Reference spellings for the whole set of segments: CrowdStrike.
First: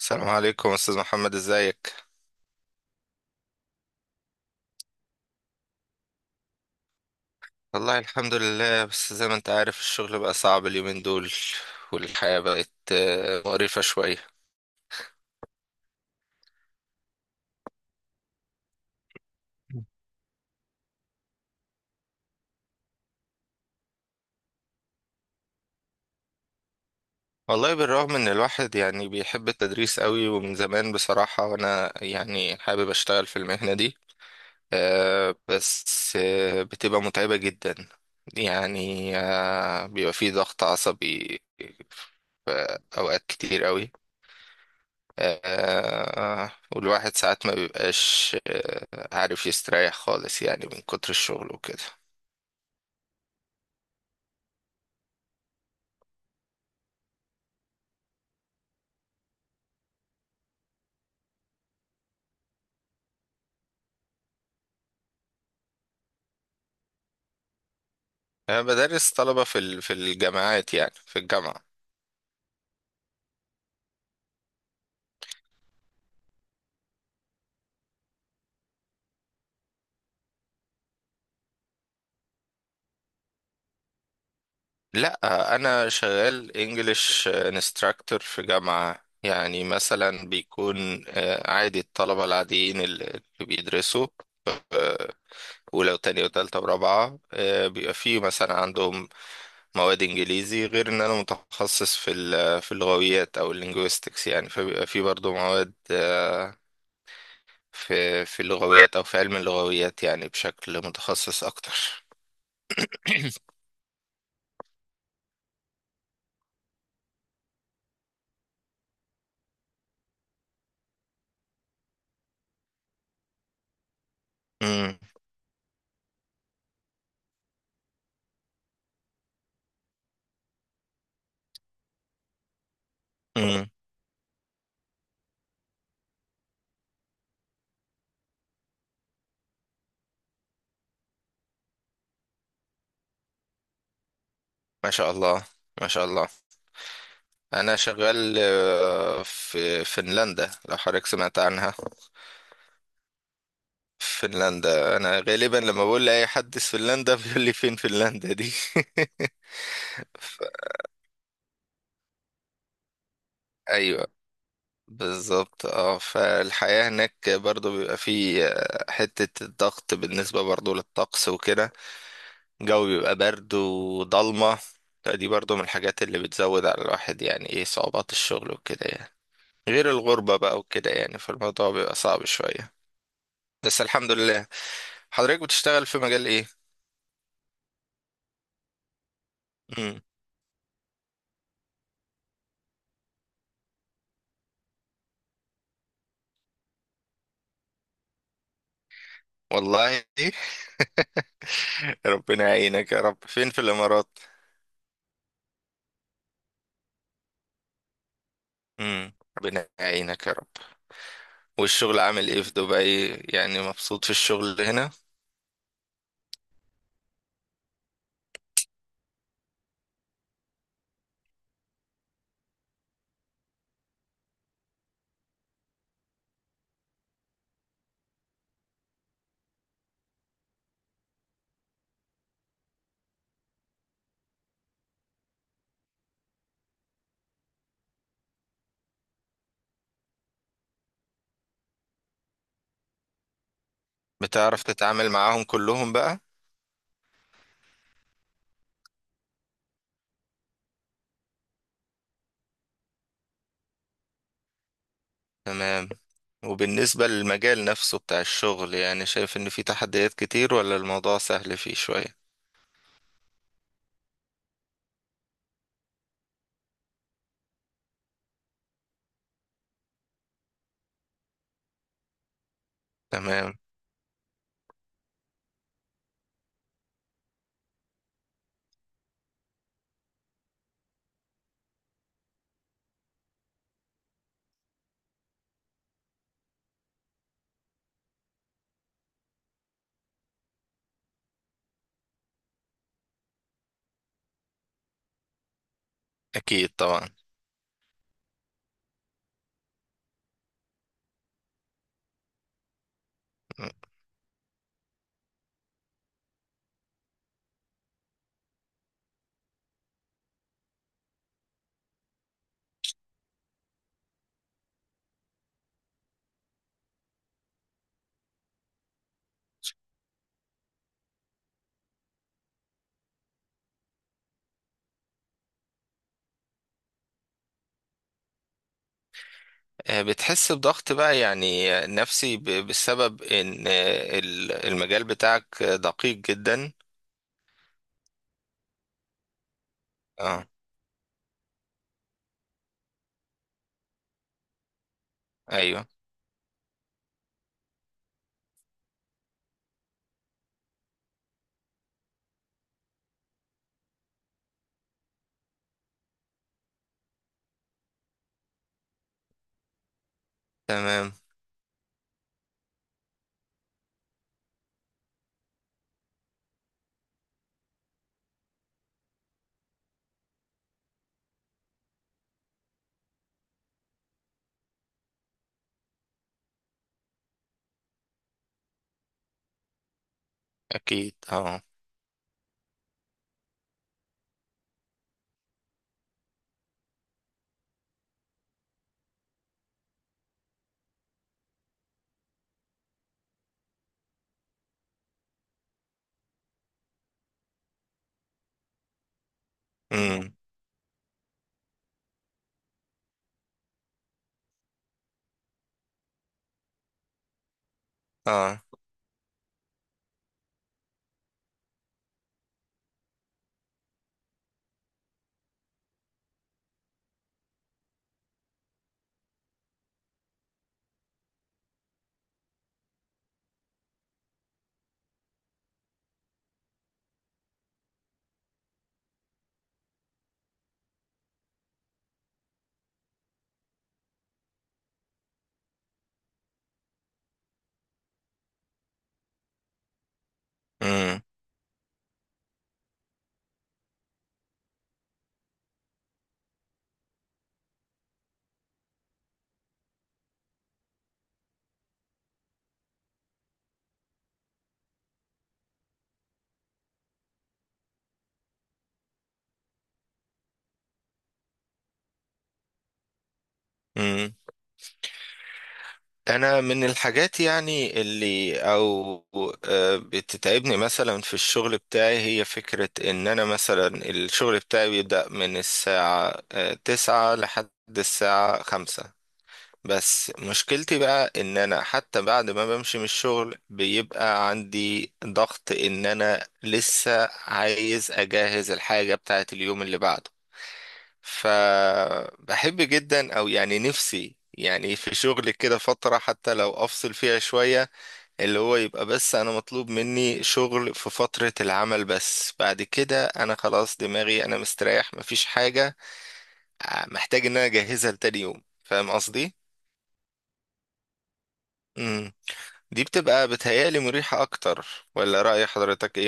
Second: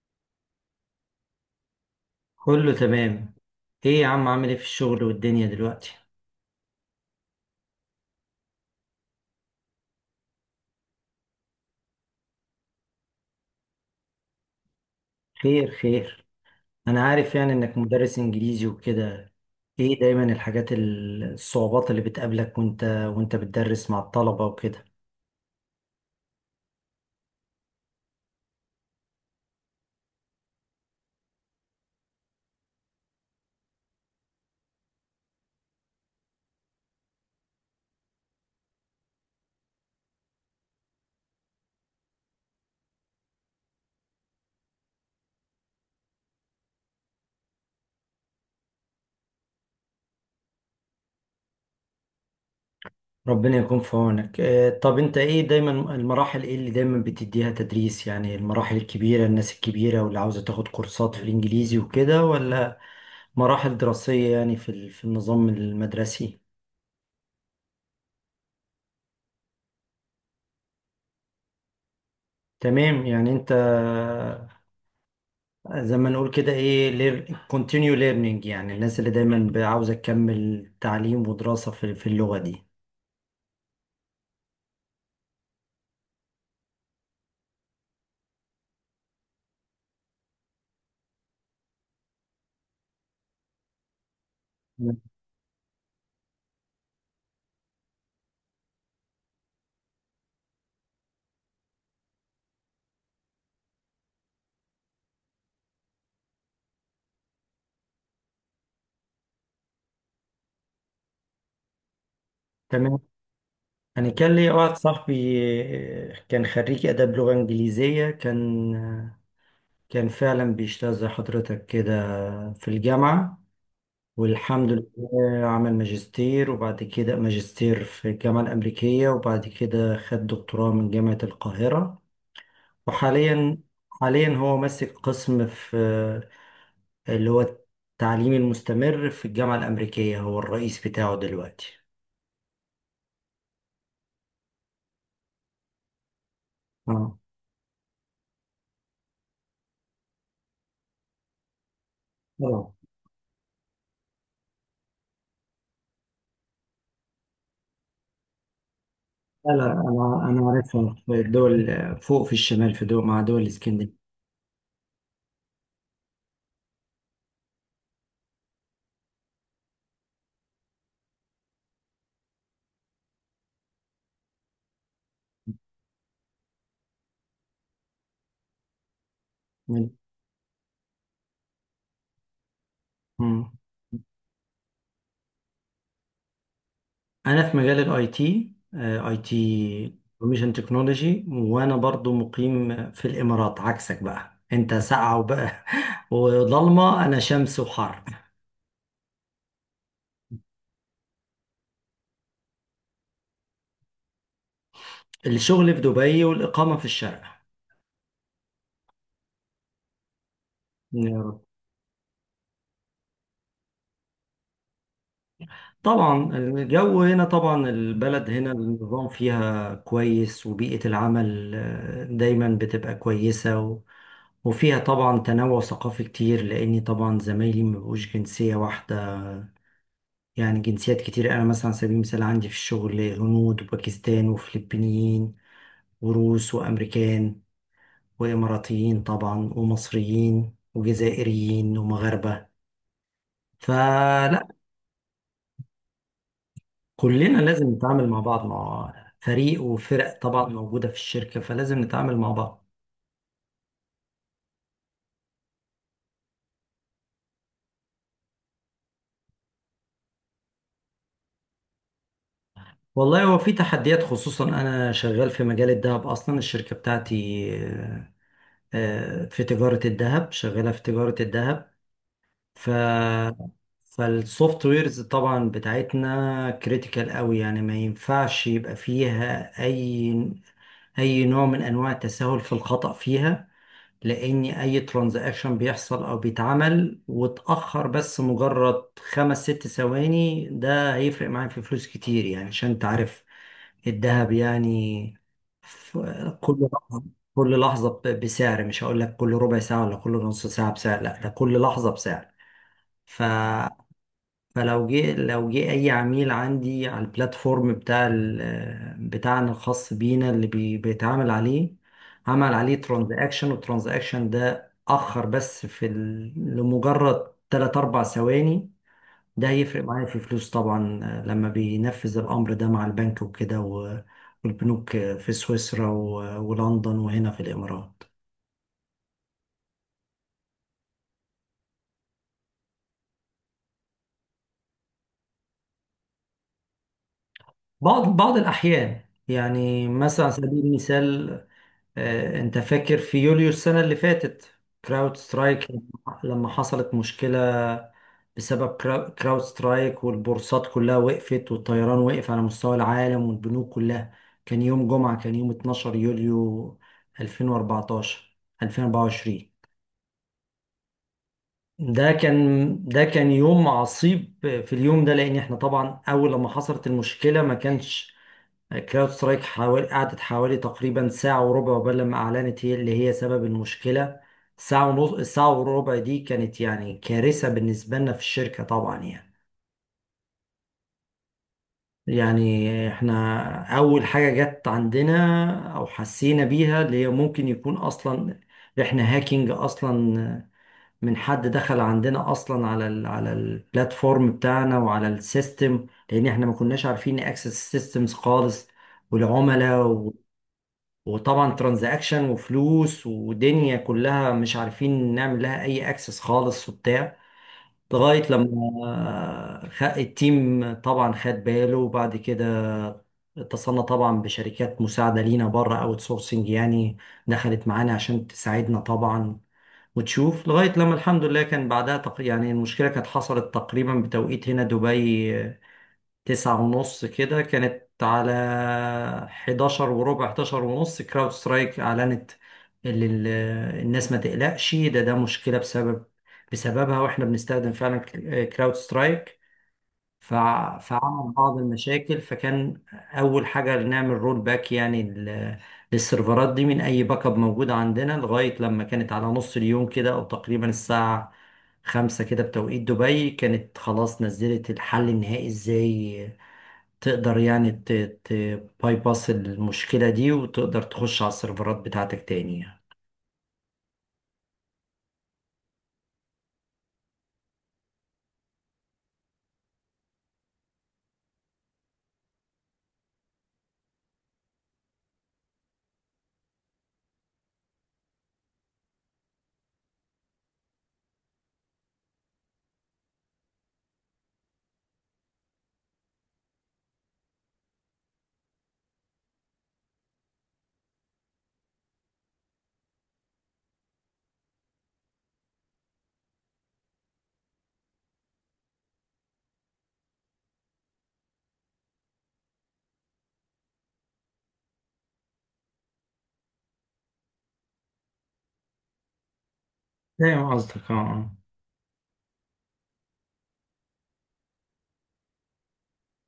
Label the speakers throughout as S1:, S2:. S1: السلام عليكم استاذ محمد، ازيك؟
S2: كله تمام. ايه يا عم، عامل ايه في الشغل والدنيا دلوقتي؟
S1: والله الحمد لله، بس زي ما انت عارف الشغل بقى صعب اليومين دول. والحياة بقت مقرفة شوية.
S2: خير خير. انا عارف يعني انك مدرس انجليزي وكده. ايه دايما الحاجات الصعوبات اللي بتقابلك وانت بتدرس مع الطلبة وكده.
S1: والله بالرغم ان الواحد يعني بيحب التدريس قوي ومن زمان بصراحة، وانا يعني حابب اشتغل في المهنة دي. بس بتبقى متعبة جدا. يعني بيبقى فيه ضغط عصبي في اوقات كتير قوي. والواحد ساعات ما بيبقاش عارف يستريح خالص، يعني من كتر الشغل وكده.
S2: ربنا يكون في عونك. طب انت ايه، دايما المراحل ايه اللي دايما بتديها تدريس؟ يعني المراحل الكبيرة، الناس الكبيرة واللي عاوزة تاخد كورسات في الانجليزي وكده، ولا مراحل دراسية يعني في النظام المدرسي؟
S1: أنا بدرس طلبة في الجامعات، يعني في الجامعة.
S2: تمام. يعني انت زي ما نقول كده ايه continue learning، يعني الناس اللي دايما عاوزة تكمل تعليم ودراسة في اللغة دي.
S1: لا، أنا شغال انجليش انستراكتور في جامعة. يعني مثلا بيكون عادي الطلبة العاديين اللي بيدرسوا، ولو تانية وتالتة ورابعة بيبقى فيه مثلا عندهم مواد انجليزي، غير ان انا متخصص في اللغويات او اللينجويستكس. يعني فبيبقى في برضو مواد في اللغويات او في علم اللغويات، يعني بشكل متخصص اكتر.
S2: تمام. انا كان لي واحد صاحبي، كان خريج اداب لغة انجليزية، كان فعلا بيشتغل زي حضرتك كده في الجامعة. والحمد
S1: امم.
S2: لله عمل ماجستير، وبعد كده ماجستير في الجامعة الأمريكية، وبعد كده خد دكتوراه من جامعة القاهرة. وحاليا
S1: امم.
S2: حاليا هو ماسك قسم في اللي هو التعليم المستمر في الجامعة الأمريكية، هو الرئيس بتاعه دلوقتي.
S1: ما شاء الله. ما شاء الله.
S2: اه.
S1: انا شغال في فنلندا، لو حضرتك سمعت عنها.
S2: طبعا.
S1: فنلندا، انا غالبا لما بقول لاي حد في فنلندا بيقول لي فين فنلندا دي.
S2: لا لا، انا عارفها في الدول فوق في الشمال، في دول مع دول الاسكندنافيه.
S1: ايوه، بالظبط. اه، فالحياة هناك برضو بيبقى فيه حتة الضغط، بالنسبة برضو للطقس وكده. الجو بيبقى برد وضلمة. فدي برضو من الحاجات اللي بتزود على الواحد، يعني ايه صعوبات الشغل وكده يعني، غير الغربة بقى وكده يعني. فالموضوع بيبقى صعب شوية،
S2: مم.
S1: بس الحمد لله. حضرتك بتشتغل في مجال ايه؟
S2: أنا في مجال الاي تي، اي تي
S1: مم.
S2: انفورميشن تكنولوجي، وأنا برضو مقيم في الإمارات، عكسك بقى أنت ساقعة وبقى وضلمة، أنا شمس وحر.
S1: والله. ربنا يعينك يا رب. فين في الإمارات؟
S2: الشغل في دبي والإقامة في الشارقة.
S1: مم. ربنا يعينك يا رب. والشغل عامل ايه في دبي؟ يعني مبسوط في الشغل هنا؟
S2: طبعا الجو هنا، طبعا البلد هنا النظام فيها كويس، وبيئة العمل دايما بتبقى كويسة، وفيها طبعا تنوع ثقافي كتير، لأني طبعا زمايلي مبقوش جنسية واحدة. يعني جنسيات كتير، أنا مثلا على سبيل المثال عندي في الشغل هنود وباكستان وفلبينيين وروس وأمريكان وإماراتيين طبعا ومصريين وجزائريين ومغاربة، فلا.
S1: بتعرف تتعامل معاهم كلهم بقى؟
S2: كلنا لازم نتعامل مع بعض، مع فريق وفرق طبعا موجودة في الشركة، فلازم نتعامل مع بعض.
S1: تمام. وبالنسبة للمجال نفسه بتاع الشغل، يعني شايف ان في تحديات كتير، ولا الموضوع سهل فيه شوية؟
S2: والله هو في تحديات، خصوصا أنا شغال في مجال الذهب، أصلا الشركة بتاعتي في تجارة الذهب، شغالة في تجارة الذهب. ف
S1: تمام.
S2: فالسوفت ويرز طبعا بتاعتنا كريتيكال قوي، يعني ما ينفعش يبقى فيها أي نوع من أنواع التساهل في الخطأ فيها. لاني اي ترانزاكشن بيحصل او بيتعمل واتاخر بس مجرد خمس ست ثواني، ده هيفرق معايا في فلوس كتير، يعني عشان انت عارف الذهب يعني. ف- كل
S1: اكيد
S2: لحظة
S1: طبعا.
S2: كل لحظة بسعر، مش هقول لك كل ربع ساعة ولا كل نص ساعة بسعر، لا ده كل لحظة بسعر. ف فلو جه اي عميل عندي على البلاتفورم بتاعنا الخاص بينا، اللي بيتعامل عليه، عمل عليه ترانزاكشن، والترانزاكشن ده اخر بس لمجرد 3 4 ثواني، ده هيفرق معايا في فلوس طبعا، لما بينفذ الامر ده مع البنك وكده، والبنوك في سويسرا ولندن وهنا في الامارات.
S1: بتحس بضغط بقى يعني نفسي، بسبب ان المجال بتاعك دقيق جدا.
S2: بعض الاحيان، يعني مثلا على
S1: اه.
S2: سبيل المثال، انت فاكر في يوليو السنة اللي فاتت، كراود سترايك،
S1: ايوه.
S2: لما حصلت مشكلة بسبب كراود سترايك، والبورصات كلها وقفت، والطيران وقف على مستوى العالم والبنوك كلها. كان يوم جمعة، كان يوم 12 يوليو 2014 2024.
S1: تمام.
S2: ده كان يوم عصيب في اليوم ده، لان احنا طبعا اول لما حصلت المشكلة ما كانش كلاود سترايك، حوالي قعدت حوالي تقريبا ساعة وربع قبل لما أعلنت هي اللي هي سبب المشكلة. ساعة ونص، الساعة وربع دي كانت يعني كارثة بالنسبة لنا في الشركة طبعا يعني
S1: اكيد. اه.
S2: يعني احنا أول حاجة جت عندنا أو حسينا بيها، اللي هي ممكن يكون أصلا احنا هاكينج أصلا، من حد دخل عندنا أصلا على البلاتفورم بتاعنا وعلى السيستم، لأن احنا ما كناش عارفين نأكسس السيستمز خالص والعملاء.
S1: امم.
S2: وطبعا ترانزاكشن وفلوس ودنيا كلها مش عارفين نعمل لها اي اكسس خالص وبتاع، لغاية
S1: اه.
S2: لما التيم طبعا خد باله. وبعد كده اتصلنا طبعا بشركات مساعدة لينا بره، اوت سورسنج يعني، دخلت معانا عشان تساعدنا طبعا وتشوف، لغاية لما الحمد لله كان بعدها يعني المشكلة كانت حصلت تقريبا بتوقيت هنا دبي 9:30 كده، كانت على 11:15، 11:30 كراود سترايك أعلنت، اللي الناس ما تقلقش، ده مشكلة بسببها، واحنا بنستخدم فعلا كراود سترايك. فعمل بعض المشاكل، فكان أول حاجة نعمل رول باك يعني للسيرفرات دي من أي باك اب موجود عندنا، لغاية لما كانت على نص اليوم كده أو تقريبا الساعة 5 كده بتوقيت دبي، كانت خلاص نزلت الحل النهائي ازاي تقدر يعني بايباس المشكلة دي وتقدر تخش على السيرفرات بتاعتك تاني يعني.
S1: امم. انا من الحاجات يعني اللي او بتتعبني، مثلا في الشغل بتاعي، هي فكرة ان انا مثلا الشغل بتاعي بيبدأ من الساعة تسعة لحد الساعة خمسة. بس مشكلتي بقى ان انا حتى بعد ما بمشي من الشغل بيبقى عندي ضغط، ان انا لسه عايز اجهز الحاجة بتاعت اليوم اللي بعده. فبحب جدا، او يعني نفسي يعني، في شغل كده فترة حتى لو افصل فيها شوية، اللي هو يبقى بس انا مطلوب مني شغل في فترة العمل، بس بعد كده انا خلاص دماغي، انا مستريح، مفيش حاجة محتاج ان انا اجهزها لتاني يوم. فاهم قصدي؟
S2: فاهم قصدك، اه، آه.
S1: امم. دي بتبقى بتهيألي مريحة اكتر، ولا رأي حضرتك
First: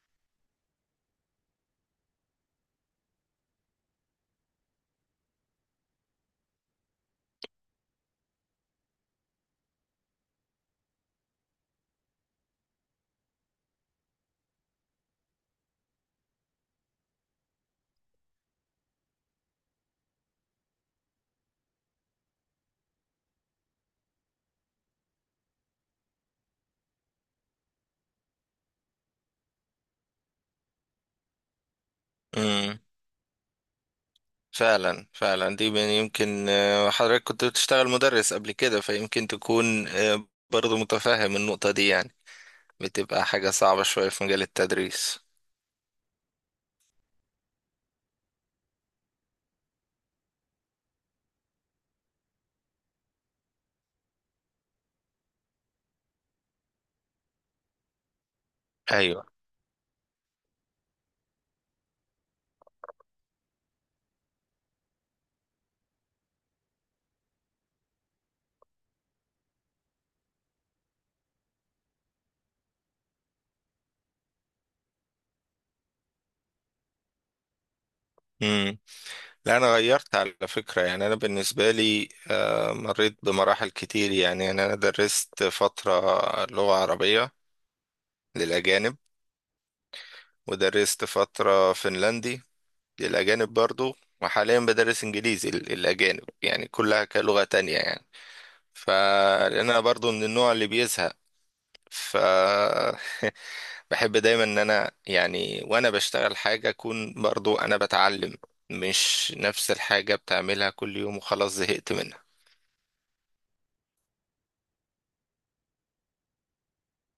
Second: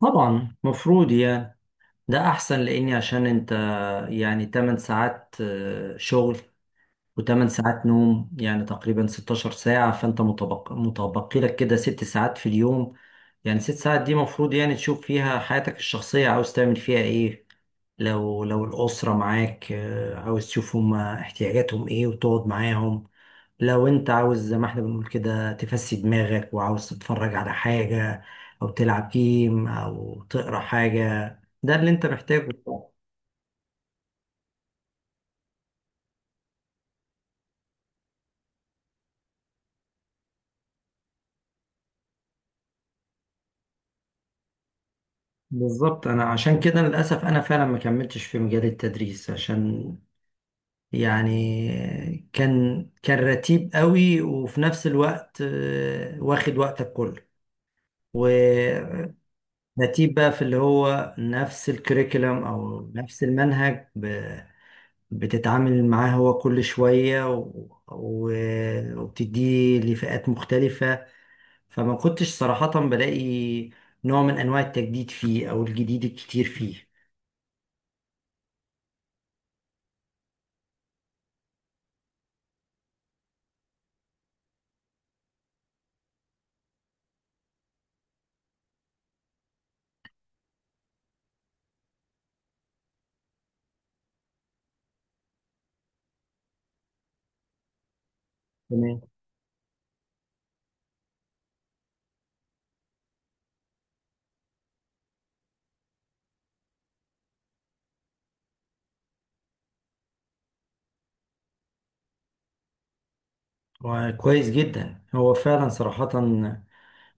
S2: طبعا مفروض يعني ده أحسن، لأني عشان أنت يعني 8 ساعات شغل، وتمن ساعات نوم، يعني تقريبا 16 ساعة، فأنت متبقي لك كده 6 ساعات في اليوم. يعني 6 ساعات دي مفروض يعني تشوف فيها حياتك الشخصية عاوز تعمل فيها إيه. لو الأسرة معاك عاوز تشوف هما احتياجاتهم إيه وتقعد معاهم. لو أنت عاوز زي ما إحنا بنقول كده تفسي دماغك وعاوز تتفرج على حاجة أو تلعب جيم أو تقرأ حاجة، ده اللي أنت محتاجه.
S1: ايه؟ فعلا فعلا. يمكن حضرتك كنت بتشتغل مدرس قبل كده، فيمكن تكون برضو متفهم النقطة دي، يعني بتبقى حاجة صعبة شوية في مجال التدريس.
S2: بالظبط. انا عشان كده للاسف انا فعلا ما كملتش في مجال التدريس، عشان يعني كان رتيب قوي، وفي نفس الوقت واخد وقتك كله، ورتيب
S1: ايوه.
S2: بقى في اللي هو نفس الكريكولم او نفس المنهج، بتتعامل معاه هو كل شوية، وبتديه لفئات مختلفة، فما كنتش صراحة بلاقي نوع من انواع التجديد فيه او الجديد الكتير فيه.
S1: امم. لا، انا غيرت على فكرة. يعني انا بالنسبة لي مريت بمراحل كتير، يعني انا درست فترة لغة عربية للأجانب، ودرست فترة فنلندي للأجانب برضو، وحاليا بدرس إنجليزي للأجانب، يعني كلها كلغة تانية يعني. فلان انا برضو من النوع اللي بيزهق، ف بحب دايما ان انا، يعني وانا بشتغل حاجة، اكون برضو انا بتعلم، مش نفس الحاجة بتعملها كل يوم وخلاص زهقت منها.
S2: وكويس جدا هو فعلا صراحة،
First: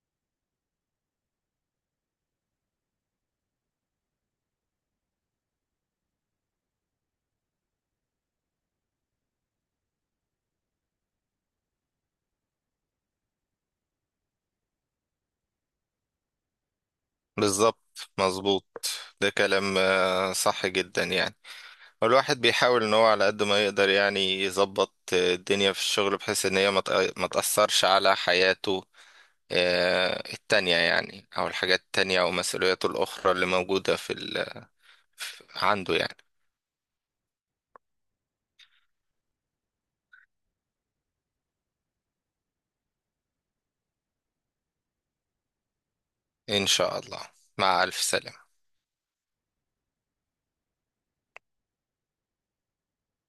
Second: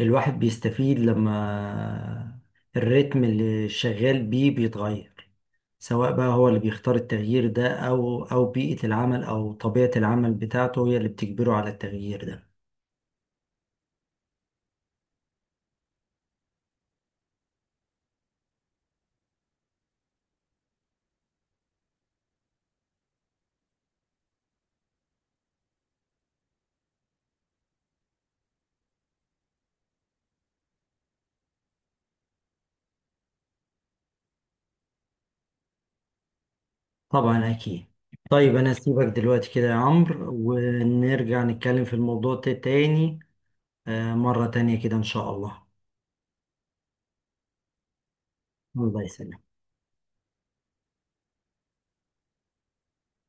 S2: الواحد بيستفيد لما الريتم اللي شغال بيه بيتغير، سواء بقى هو اللي بيختار التغيير ده أو بيئة العمل أو طبيعة العمل بتاعته هي اللي بتجبره على التغيير ده.
S1: بالظبط مظبوط. ده كلام صح جدا يعني. والواحد بيحاول ان هو على قد ما يقدر يعني يظبط الدنيا في الشغل، بحيث ان هي ما تأثرش على حياته التانية يعني، او الحاجات التانية، او مسؤولياته الاخرى اللي موجودة في ال عنده يعني.
S2: طبعا أكيد. طيب أنا أسيبك دلوقتي كده يا عمرو، ونرجع نتكلم في الموضوع ده تاني، مرة تانية كده إن شاء الله.
S1: إن شاء الله. مع ألف سلامة.
S2: الله يسلمك.